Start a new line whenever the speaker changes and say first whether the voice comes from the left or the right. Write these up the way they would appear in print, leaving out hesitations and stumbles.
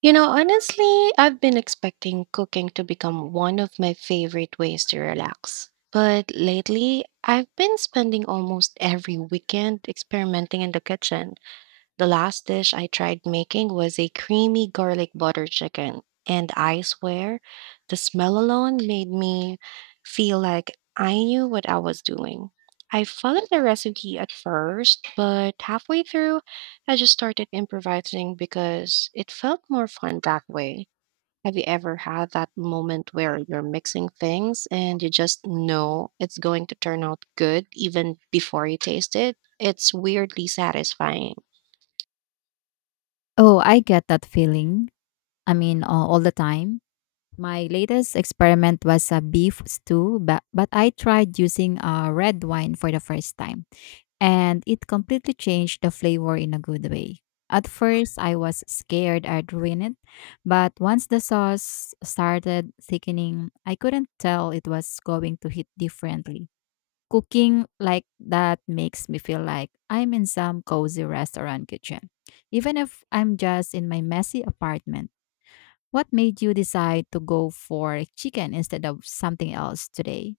right: You know, honestly, I've been expecting cooking to become one of my favorite ways to relax. But lately, I've been spending almost every weekend experimenting in the kitchen. The last dish I tried making was a creamy garlic butter chicken, and I swear the smell alone made me feel like I knew what I was doing. I followed the recipe at first, but halfway through, I just started improvising because it felt more fun that way. Have you ever had that moment where you're mixing things and you just know it's going to turn out good even before you taste it? It's weirdly satisfying.
left: Oh, I get that feeling. I mean, all the time. My latest experiment was a beef stew, but I tried using a red wine for the first time, and it completely changed the flavor in a good way. At first, I was scared I'd ruin it, but once the sauce started thickening, I couldn't tell it was going to hit differently. Cooking like that makes me feel like I'm in some cozy restaurant kitchen, even if I'm just in my messy apartment. What made you decide to go for chicken instead of something else today?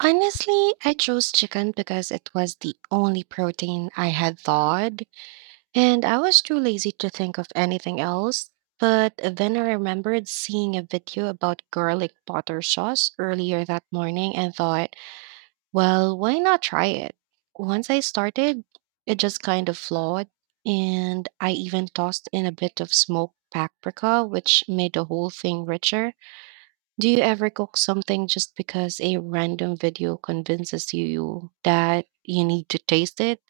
right: Honestly, I chose chicken because it was the only protein I had thawed, and I was too lazy to think of anything else. But then I remembered seeing a video about garlic butter sauce earlier that morning and thought, well, why not try it? Once I started, it just kind of flowed, and I even tossed in a bit of smoked paprika, which made the whole thing richer. Do you ever cook something just because a random video convinces you that you need to taste it?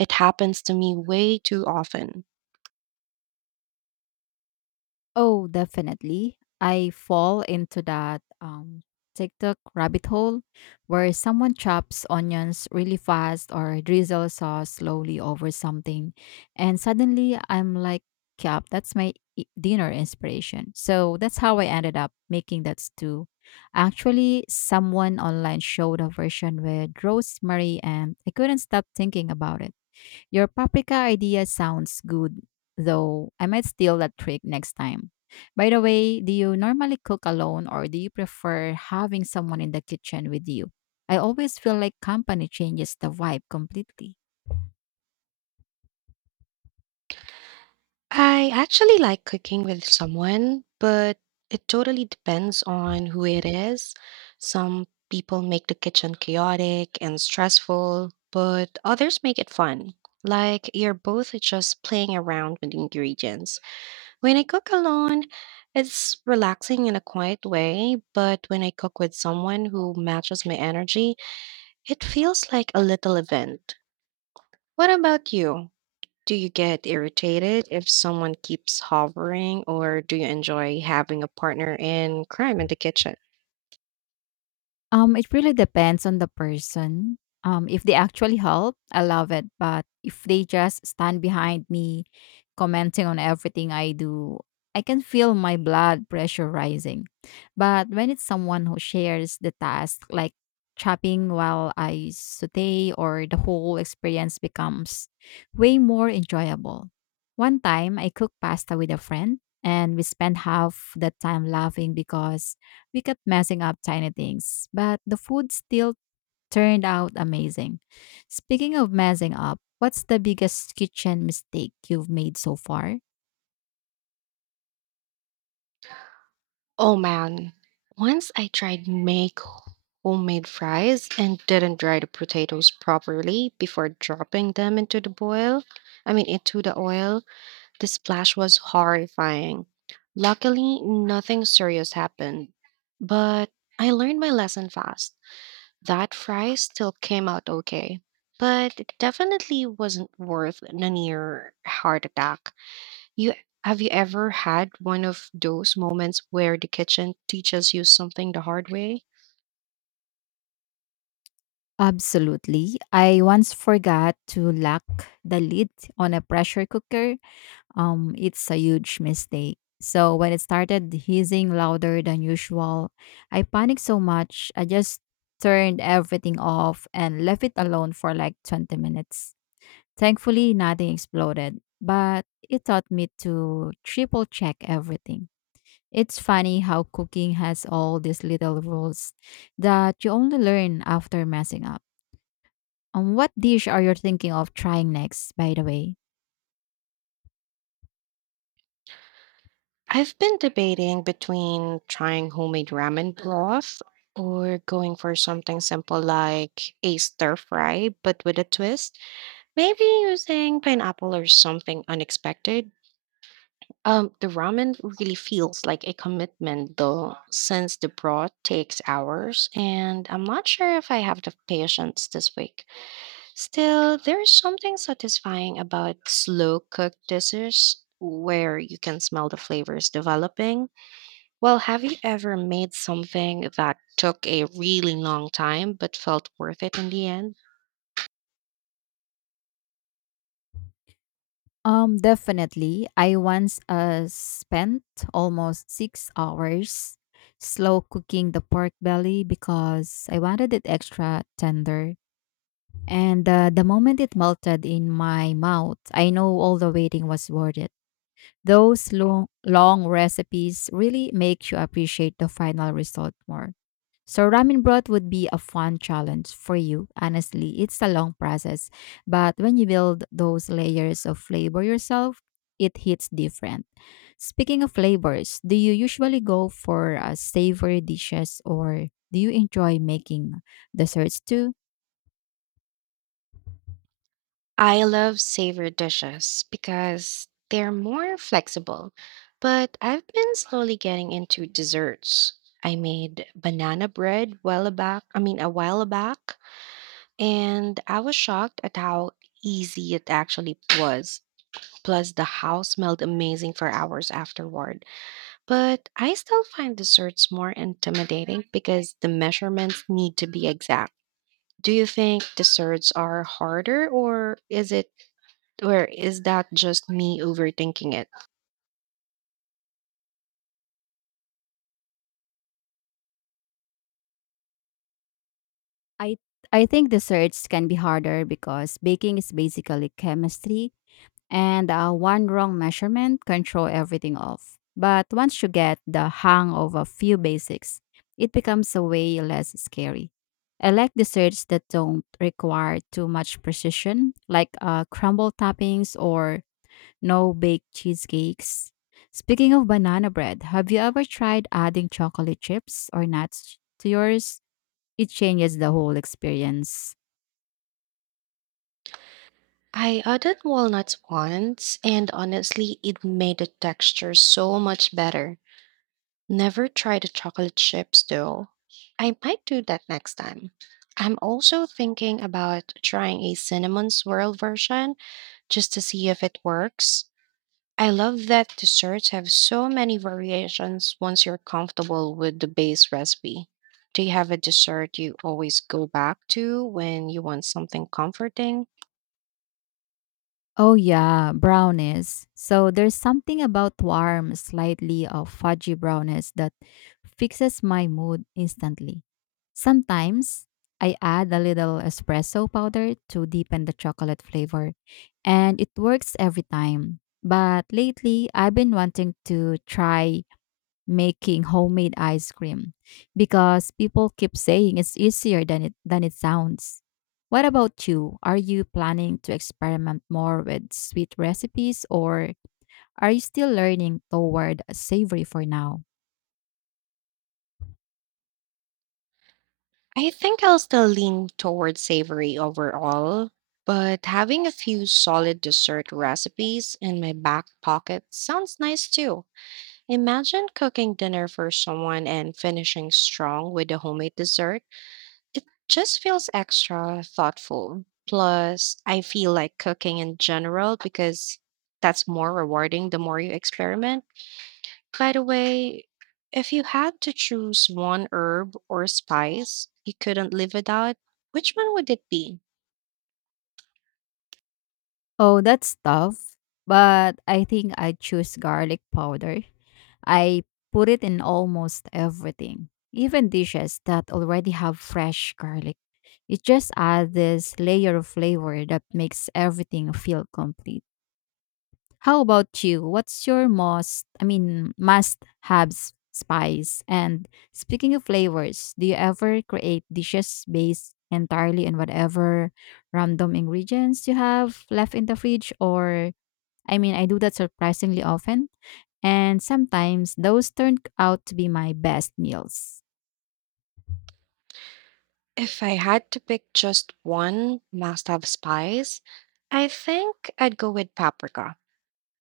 right: It happens to me way too often.
left: Oh, definitely. I fall into that TikTok rabbit hole where someone chops onions really fast or drizzles sauce slowly over something. And suddenly I'm like, yup, that's my dinner inspiration. So that's how I ended up making that stew. Actually, someone online showed a version with rosemary, and I couldn't stop thinking about it. Your paprika idea sounds good, though I might steal that trick next time. By the way, do you normally cook alone or do you prefer having someone in the kitchen with you? I always feel like company changes the vibe completely.
right: I actually like cooking with someone, but it totally depends on who it is. Some people make the kitchen chaotic and stressful, but others make it fun. Like you're both just playing around with ingredients. When I cook alone, it's relaxing in a quiet way, but when I cook with someone who matches my energy, it feels like a little event. What about you? Do you get irritated if someone keeps hovering, or do you enjoy having a partner in crime in the kitchen?
left: It really depends on the person. If they actually help, I love it. But if they just stand behind me, commenting on everything I do, I can feel my blood pressure rising. But when it's someone who shares the task, like chopping while I saute, or the whole experience becomes way more enjoyable. One time, I cooked pasta with a friend, and we spent half the time laughing because we kept messing up tiny things, but the food still turned out amazing. Speaking of messing up, what's the biggest kitchen mistake you've made so far?
right: Oh man, once I tried make homemade fries and didn't dry the potatoes properly before dropping them into the boil. I mean, into the oil. The splash was horrifying. Luckily, nothing serious happened. But I learned my lesson fast. That fry still came out okay. But it definitely wasn't worth a near heart attack. You Have you ever had one of those moments where the kitchen teaches you something the hard way?
left: Absolutely. I once forgot to lock the lid on a pressure cooker. It's a huge mistake. So when it started hissing louder than usual, I panicked so much I just turned everything off and left it alone for like 20 minutes. Thankfully, nothing exploded, but it taught me to triple check everything. It's funny how cooking has all these little rules that you only learn after messing up. What dish are you thinking of trying next, by the way?
right: I've been debating between trying homemade ramen broth or going for something simple like a stir fry but with a twist. Maybe using pineapple or something unexpected. The ramen really feels like a commitment though, since the broth takes hours, and I'm not sure if I have the patience this week. Still, there's something satisfying about slow cooked dishes where you can smell the flavors developing. Well, have you ever made something that took a really long time but felt worth it in the end?
left: Definitely. I once spent almost 6 hours slow cooking the pork belly because I wanted it extra tender. And the moment it melted in my mouth, I know all the waiting was worth it. Those long, long recipes really make you appreciate the final result more. So, ramen broth would be a fun challenge for you. Honestly, it's a long process, but when you build those layers of flavor yourself, it hits different. Speaking of flavors, do you usually go for savory dishes or do you enjoy making desserts too?
right: I love savory dishes because they're more flexible, but I've been slowly getting into desserts. I made banana bread I mean a while back, and I was shocked at how easy it actually was. Plus the house smelled amazing for hours afterward. But I still find desserts more intimidating because the measurements need to be exact. Do you think desserts are harder or is that just me overthinking it?
left: I I think desserts can be harder because baking is basically chemistry, and one wrong measurement can throw everything off. But once you get the hang of a few basics, it becomes a way less scary. I like desserts that don't require too much precision, like crumble toppings or no bake cheesecakes. Speaking of banana bread, have you ever tried adding chocolate chips or nuts to yours? It changes the whole experience.
right: I added walnuts once, and honestly, it made the texture so much better. Never tried the chocolate chips though. I might do that next time. I'm also thinking about trying a cinnamon swirl version just to see if it works. I love that desserts have so many variations once you're comfortable with the base recipe. Do you have a dessert you always go back to when you want something comforting?
left: Oh yeah, brownies. So there's something about warm, slightly of fudgy brownies that fixes my mood instantly. Sometimes I add a little espresso powder to deepen the chocolate flavor, and it works every time. But lately, I've been wanting to try making homemade ice cream because people keep saying it's easier than it sounds. What about you? Are you planning to experiment more with sweet recipes or are you still learning toward savory for now?
right: I think I'll still lean toward savory overall, but having a few solid dessert recipes in my back pocket sounds nice too. Imagine cooking dinner for someone and finishing strong with a homemade dessert. It just feels extra thoughtful. Plus, I feel like cooking in general because that's more rewarding the more you experiment. By the way, if you had to choose one herb or spice you couldn't live without, which one would it be?
left: Oh, that's tough, but I think I choose garlic powder. I put it in almost everything, even dishes that already have fresh garlic. It just adds this layer of flavor that makes everything feel complete. How about you? What's your most, I mean, must have spice? And speaking of flavors, do you ever create dishes based entirely on whatever random ingredients you have left in the fridge or I mean, I do that surprisingly often, and sometimes those turn out to be my best meals.
right: If I had to pick just one must-have spice, I think I'd go with paprika,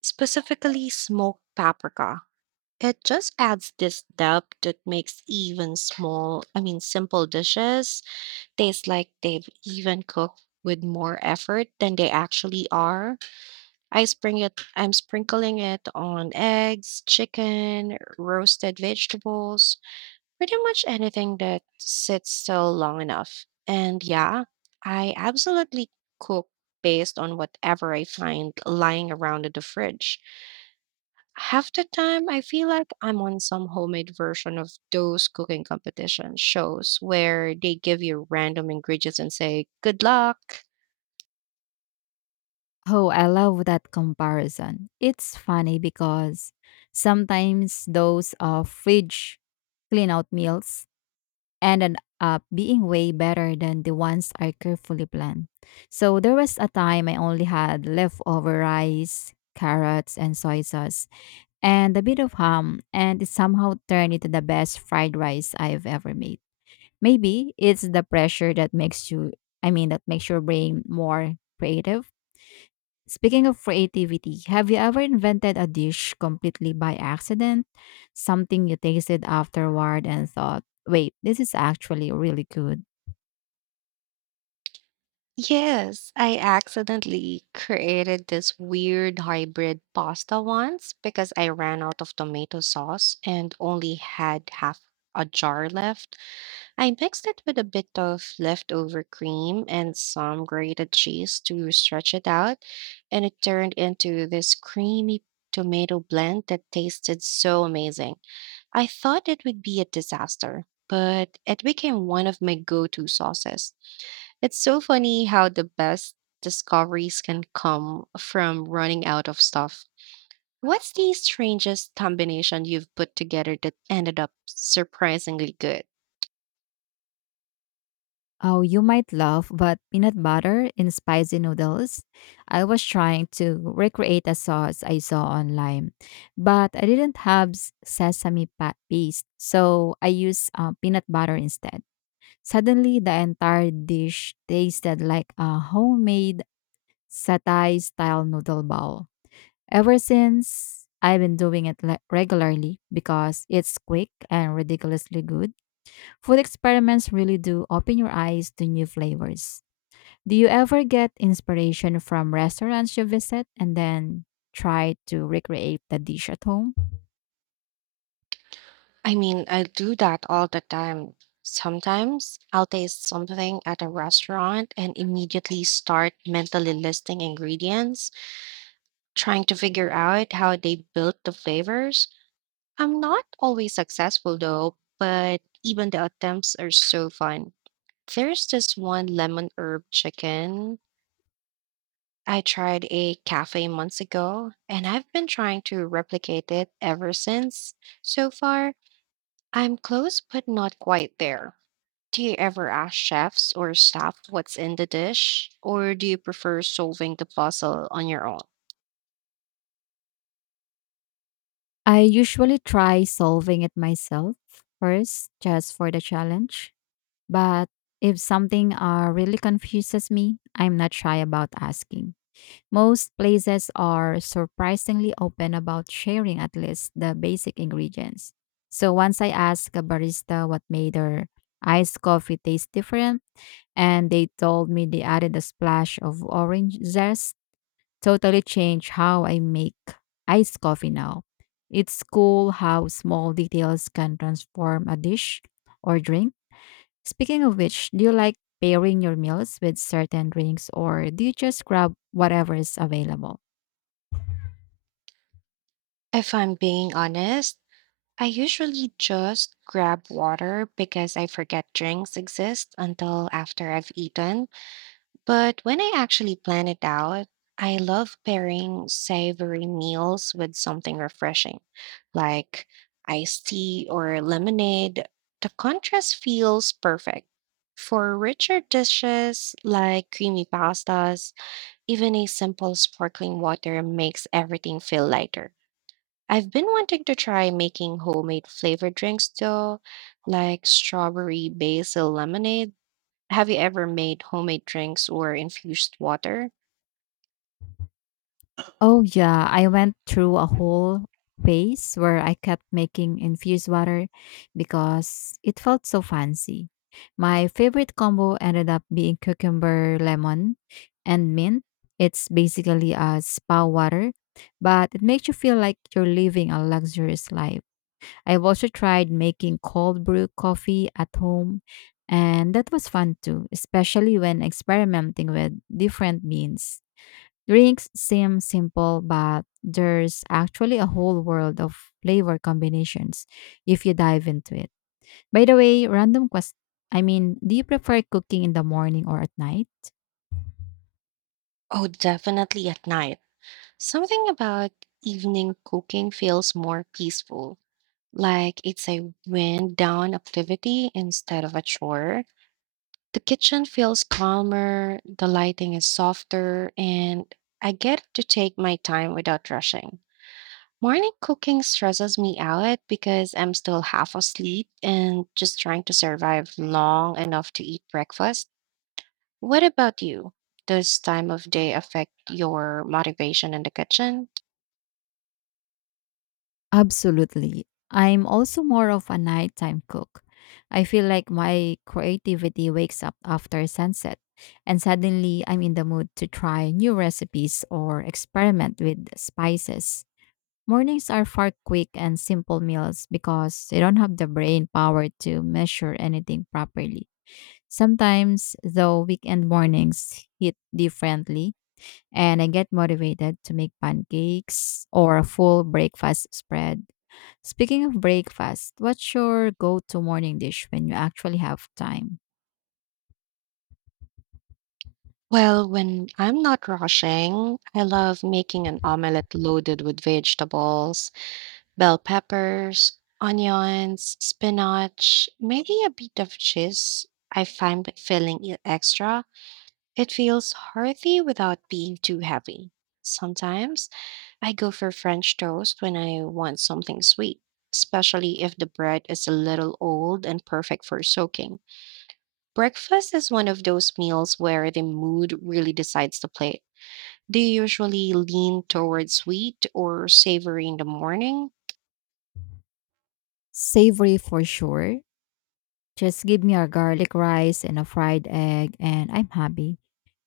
right: specifically smoked paprika. It just adds this depth that makes even I mean, simple dishes taste like they've even cooked with more effort than they actually are. I'm sprinkling it on eggs, chicken, roasted vegetables, pretty much anything that sits still long enough. And yeah, I absolutely cook based on whatever I find lying around in the fridge. Half the time, I feel like I'm on some homemade version of those cooking competition shows where they give you random ingredients and say, good luck.
left: Oh, I love that comparison. It's funny because sometimes those fridge clean out meals ended up being way better than the ones I carefully planned. So there was a time I only had leftover rice, carrots, and soy sauce, and a bit of ham, and it somehow turned into the best fried rice I've ever made. Maybe it's the pressure that makes you, I mean, that makes your brain more creative. Speaking of creativity, have you ever invented a dish completely by accident? Something you tasted afterward and thought, wait, this is actually really good.
right: Yes, I accidentally created this weird hybrid pasta once because I ran out of tomato sauce and only had half a jar left. I mixed it with a bit of leftover cream and some grated cheese to stretch it out, and it turned into this creamy tomato blend that tasted so amazing. I thought it would be a disaster, but it became one of my go-to sauces. It's so funny how the best discoveries can come from running out of stuff. What's the strangest combination you've put together that ended up surprisingly good?
left: Oh, you might laugh, but peanut butter in spicy noodles? I was trying to recreate a sauce I saw online, but I didn't have sesame paste, so I used peanut butter instead. Suddenly, the entire dish tasted like a homemade satay style noodle bowl. Ever since, I've been doing it regularly because it's quick and ridiculously good. Food experiments really do open your eyes to new flavors. Do you ever get inspiration from restaurants you visit and then try to recreate the dish at home?
right: I mean, I do that all the time. Sometimes I'll taste something at a restaurant and immediately start mentally listing ingredients, trying to figure out how they built the flavors. I'm not always successful though, but even the attempts are so fun. There's this one lemon herb chicken I tried a cafe months ago, and I've been trying to replicate it ever since. So far, I'm close but not quite there. Do you ever ask chefs or staff what's in the dish, or do you prefer solving the puzzle on your own?
left: I usually try solving it myself first, just for the challenge. But if something really confuses me, I'm not shy about asking. Most places are surprisingly open about sharing at least the basic ingredients. So once I asked a barista what made their iced coffee taste different, and they told me they added a splash of orange zest, totally changed how I make iced coffee now. It's cool how small details can transform a dish or drink. Speaking of which, do you like pairing your meals with certain drinks or do you just grab whatever is available?
right: If I'm being honest, I usually just grab water because I forget drinks exist until after I've eaten. But when I actually plan it out, I love pairing savory meals with something refreshing, like iced tea or lemonade. The contrast feels perfect. For richer dishes like creamy pastas, even a simple sparkling water makes everything feel lighter. I've been wanting to try making homemade flavored drinks though, like strawberry basil lemonade. Have you ever made homemade drinks or infused water?
left: Oh, yeah, I went through a whole phase where I kept making infused water because it felt so fancy. My favorite combo ended up being cucumber, lemon, and mint. It's basically a spa water, but it makes you feel like you're living a luxurious life. I've also tried making cold brew coffee at home, and that was fun too, especially when experimenting with different beans. Drinks seem simple, but there's actually a whole world of flavor combinations if you dive into it. By the way, random quest I mean, do you prefer cooking in the morning or at night?
right: Oh, definitely at night. Something about evening cooking feels more peaceful, like it's a wind down activity instead of a chore. The kitchen feels calmer, the lighting is softer, and I get to take my time without rushing. Morning cooking stresses me out because I'm still half asleep and just trying to survive long enough to eat breakfast. What about you? Does time of day affect your motivation in the kitchen?
left: Absolutely. I'm also more of a nighttime cook. I feel like my creativity wakes up after sunset, and suddenly I'm in the mood to try new recipes or experiment with spices. Mornings are far quick and simple meals because they don't have the brain power to measure anything properly. Sometimes, though, weekend mornings hit differently, and I get motivated to make pancakes or a full breakfast spread. Speaking of breakfast, what's your go to morning dish when you actually have time?
right: Well, when I'm not rushing, I love making an omelette loaded with vegetables, bell peppers, onions, spinach, maybe a bit of cheese. I find by filling it extra, it feels hearty without being too heavy. Sometimes I go for French toast when I want something sweet, especially if the bread is a little old and perfect for soaking. Breakfast is one of those meals where the mood really decides the plate. Do you usually lean toward sweet or savory in the morning?
left: Savory for sure. Just give me a garlic rice and a fried egg, and I'm happy.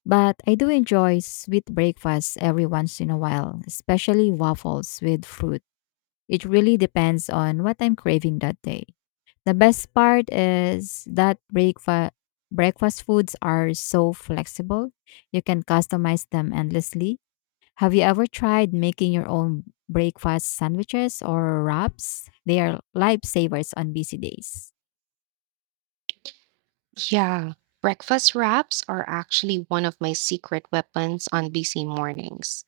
left: But I do enjoy sweet breakfasts every once in a while, especially waffles with fruit. It really depends on what I'm craving that day. The best part is that breakfast foods are so flexible. You can customize them endlessly. Have you ever tried making your own breakfast sandwiches or wraps? They are lifesavers on busy days.
right: Yeah, breakfast wraps are actually one of my secret weapons on busy mornings.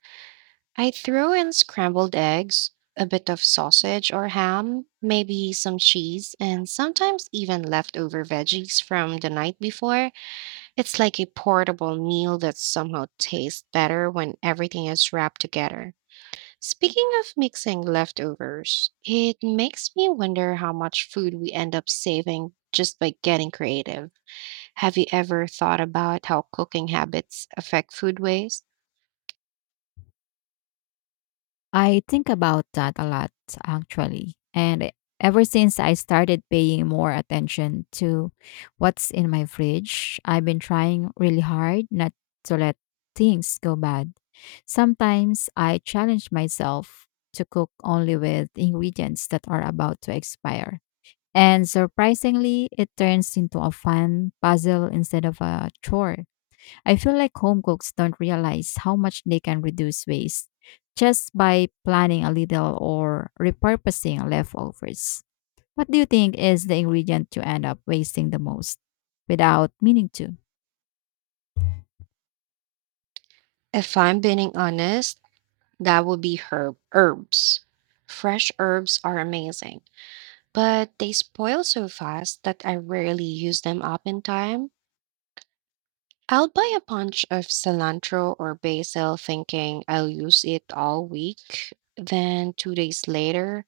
right: I throw in scrambled eggs, a bit of sausage or ham, maybe some cheese, and sometimes even leftover veggies from the night before. It's like a portable meal that somehow tastes better when everything is wrapped together. Speaking of mixing leftovers, it makes me wonder how much food we end up saving just by getting creative. Have you ever thought about how cooking habits affect food waste?
left: I think about that a lot, actually. And ever since I started paying more attention to what's in my fridge, I've been trying really hard not to let things go bad. Sometimes I challenge myself to cook only with ingredients that are about to expire. And surprisingly, it turns into a fun puzzle instead of a chore. I feel like home cooks don't realize how much they can reduce waste just by planning a little or repurposing leftovers. What do you think is the ingredient you end up wasting the most without meaning to?
right: If I'm being honest, that would be herbs. Fresh herbs are amazing, but they spoil so fast that I rarely use them up in time. I'll buy a bunch of cilantro or basil thinking I'll use it all week. Then 2 days later,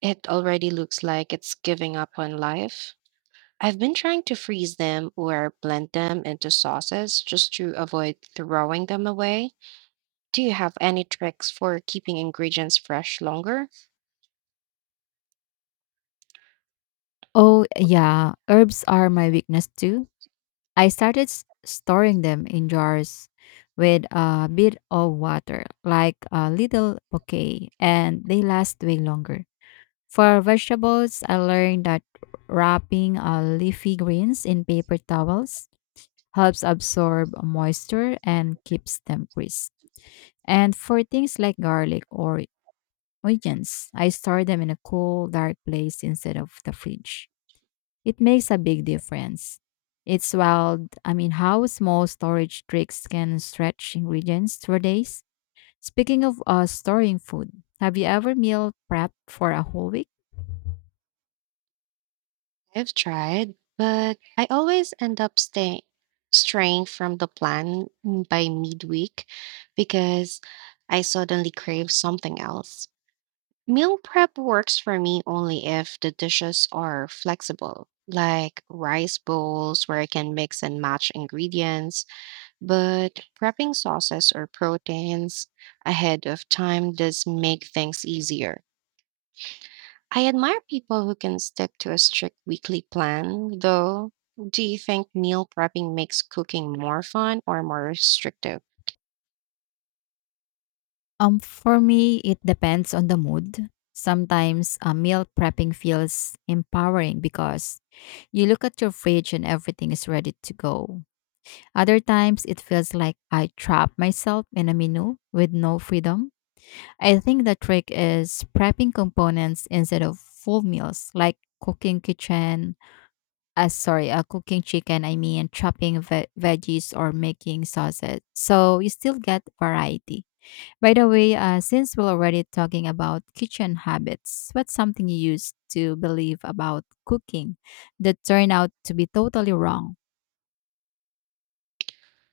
right: it already looks like it's giving up on life. I've been trying to freeze them or blend them into sauces just to avoid throwing them away. Do you have any tricks for keeping ingredients fresh longer?
left: Oh, yeah, herbs are my weakness too. I started storing them in jars with a bit of water, like a little bouquet, and they last way longer. For vegetables, I learned that wrapping leafy greens in paper towels helps absorb moisture and keeps them crisp. And for things like garlic or onions, I store them in a cool, dark place instead of the fridge. It makes a big difference. It's wild, I mean, how small storage tricks can stretch ingredients for days. Speaking of storing food, have you ever meal prepped for a whole week?
right: I've tried, but I always end up staying straying from the plan by midweek because I suddenly crave something else. Meal prep works for me only if the dishes are flexible, like rice bowls where I can mix and match ingredients, but prepping sauces or proteins ahead of time does make things easier. I admire people who can stick to a strict weekly plan, though. Do you think meal prepping makes cooking more fun or more restrictive?
left: For me, it depends on the mood. Sometimes meal prepping feels empowering because you look at your fridge and everything is ready to go. Other times, it feels like I trap myself in a menu with no freedom. I think the trick is prepping components instead of full meals, like cooking chicken, I mean, chopping veggies or making sausage. So you still get variety. By the way, since we're already talking about kitchen habits, what's something you used to believe about cooking that turned out to be totally wrong?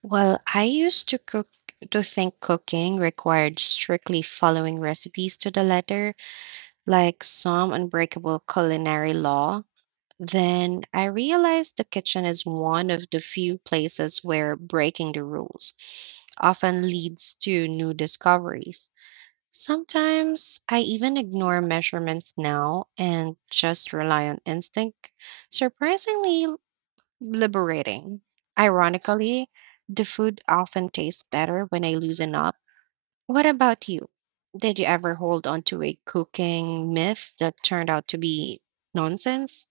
right: Well, I used to cook to think cooking required strictly following recipes to the letter, like some unbreakable culinary law. Then I realized the kitchen is one of the few places where breaking the rules often leads to new discoveries. Sometimes I even ignore measurements now and just rely on instinct. Surprisingly liberating. Ironically, the food often tastes better when I loosen up. What about you? Did you ever hold on to a cooking myth that turned out to be nonsense?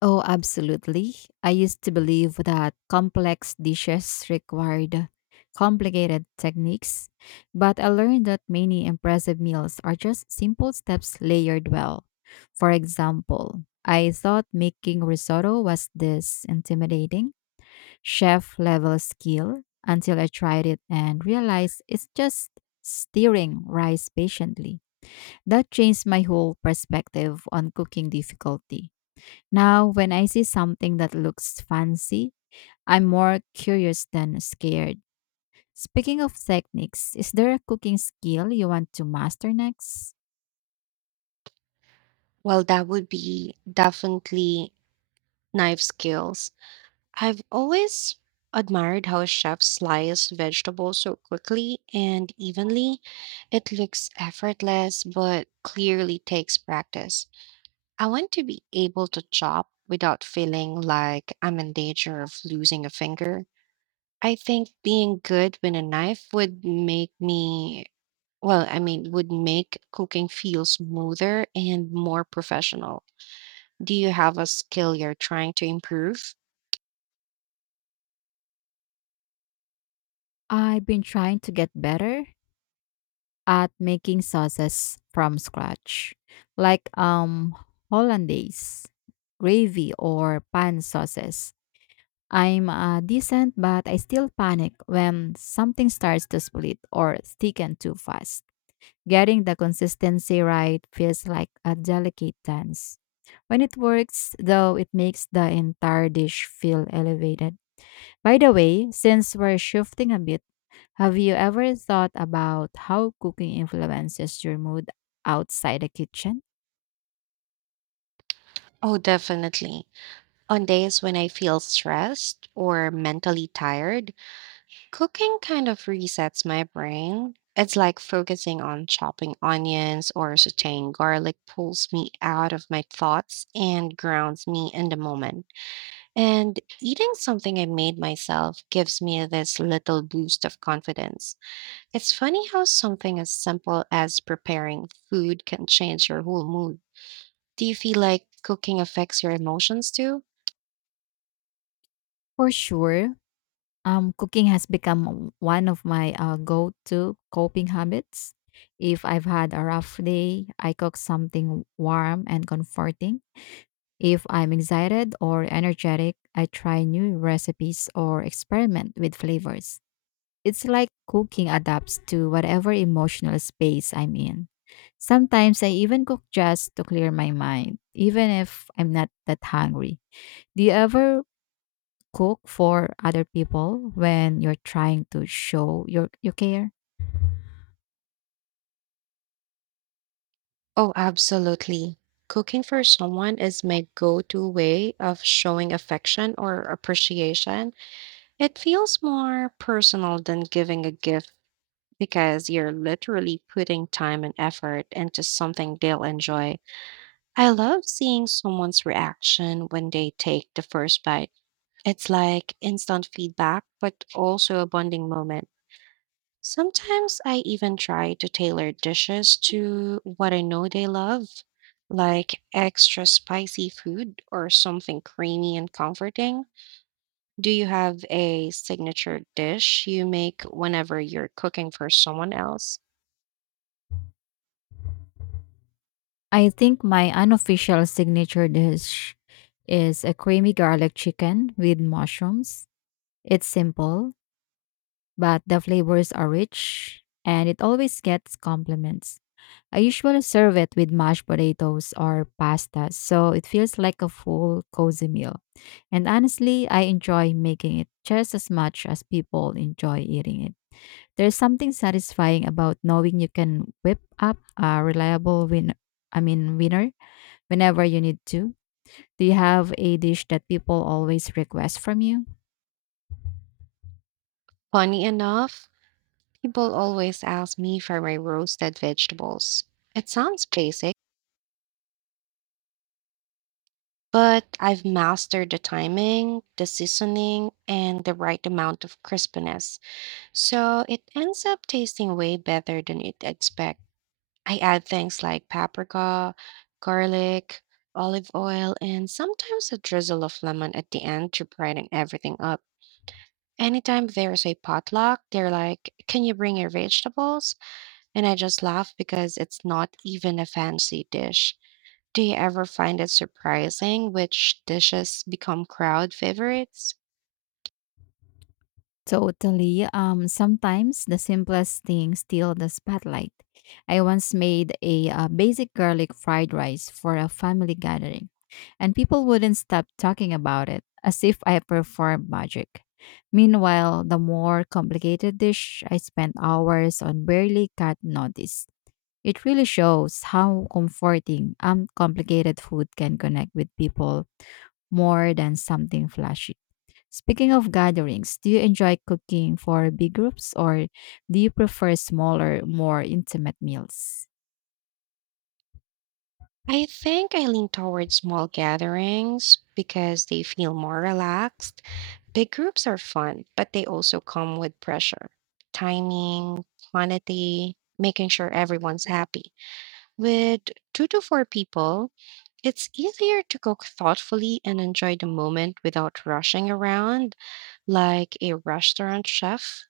left: Oh, absolutely. I used to believe that complex dishes required complicated techniques, but I learned that many impressive meals are just simple steps layered well. For example, I thought making risotto was this intimidating chef level skill until I tried it and realized it's just stirring rice patiently. That changed my whole perspective on cooking difficulty. Now, when I see something that looks fancy, I'm more curious than scared. Speaking of techniques, is there a cooking skill you want to master next?
right: Well, that would be definitely knife skills. I've always admired how chefs slice vegetables so quickly and evenly. It looks effortless, but clearly takes practice. I want to be able to chop without feeling like I'm in danger of losing a finger. I think being good with a knife would I mean, would make cooking feel smoother and more professional. Do you have a skill you're trying to improve?
left: I've been trying to get better at making sauces from scratch, like hollandaise, gravy or pan sauces. I'm decent, but I still panic when something starts to split or thicken too fast. Getting the consistency right feels like a delicate dance. When it works, though, it makes the entire dish feel elevated. By the way, since we're shifting a bit, have you ever thought about how cooking influences your mood outside the kitchen?
right: Oh, definitely. On days when I feel stressed or mentally tired, cooking kind of resets my brain. It's like focusing on chopping onions or sauteing garlic pulls me out of my thoughts and grounds me in the moment. And eating something I made myself gives me this little boost of confidence. It's funny how something as simple as preparing food can change your whole mood. Do you feel like cooking affects your emotions too?
left: For sure, cooking has become one of my go to coping habits. If I've had a rough day, I cook something warm and comforting. If I'm excited or energetic, I try new recipes or experiment with flavors. It's like cooking adapts to whatever emotional space I'm in. Sometimes I even cook just to clear my mind, even if I'm not that hungry. Do you ever cook for other people when you're trying to show your care?
right: Oh, absolutely. Cooking for someone is my go to way of showing affection or appreciation. It feels more personal than giving a gift because you're literally putting time and effort into something they'll enjoy. I love seeing someone's reaction when they take the first bite. It's like instant feedback, but also a bonding moment. Sometimes I even try to tailor dishes to what I know they love, like extra spicy food or something creamy and comforting. Do you have a signature dish you make whenever you're cooking for someone else?
left: I think my unofficial signature dish is a creamy garlic chicken with mushrooms. It's simple but the flavors are rich and it always gets compliments. I usually serve it with mashed potatoes or pasta, so it feels like a full, cozy meal. And honestly, I enjoy making it just as much as people enjoy eating it. There's something satisfying about knowing you can whip up a reliable winner whenever you need to. Do you have a dish that people always request from you?
right: Funny enough, people always ask me for my roasted vegetables. It sounds basic, but I've mastered the timing, the seasoning, and the right amount of crispiness. So it ends up tasting way better than you'd expect. I add things like paprika, garlic, olive oil, and sometimes a drizzle of lemon at the end to brighten everything up. Anytime there's a potluck, they're like, "Can you bring your vegetables?" And I just laugh because it's not even a fancy dish. Do you ever find it surprising which dishes become crowd favorites?
left: Totally. Sometimes the simplest things steal the spotlight. I once made a basic garlic fried rice for a family gathering, and people wouldn't stop talking about it as if I performed magic. Meanwhile, the more complicated dish, I spent hours on barely got noticed. It really shows how comforting complicated food can connect with people more than something flashy. Speaking of gatherings, do you enjoy cooking for big groups or do you prefer smaller, more intimate meals?
right: I think I lean towards small gatherings because they feel more relaxed. Big groups are fun, but they also come with pressure. Timing, quantity, making sure everyone's happy. With 2 to 4 people, it's easier to cook thoughtfully and enjoy the moment without rushing around like a restaurant chef.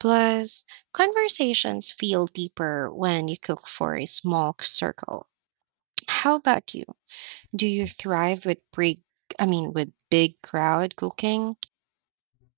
right: Plus, conversations feel deeper when you cook for a small circle. How about you? Do you thrive with I mean, with big crowd cooking?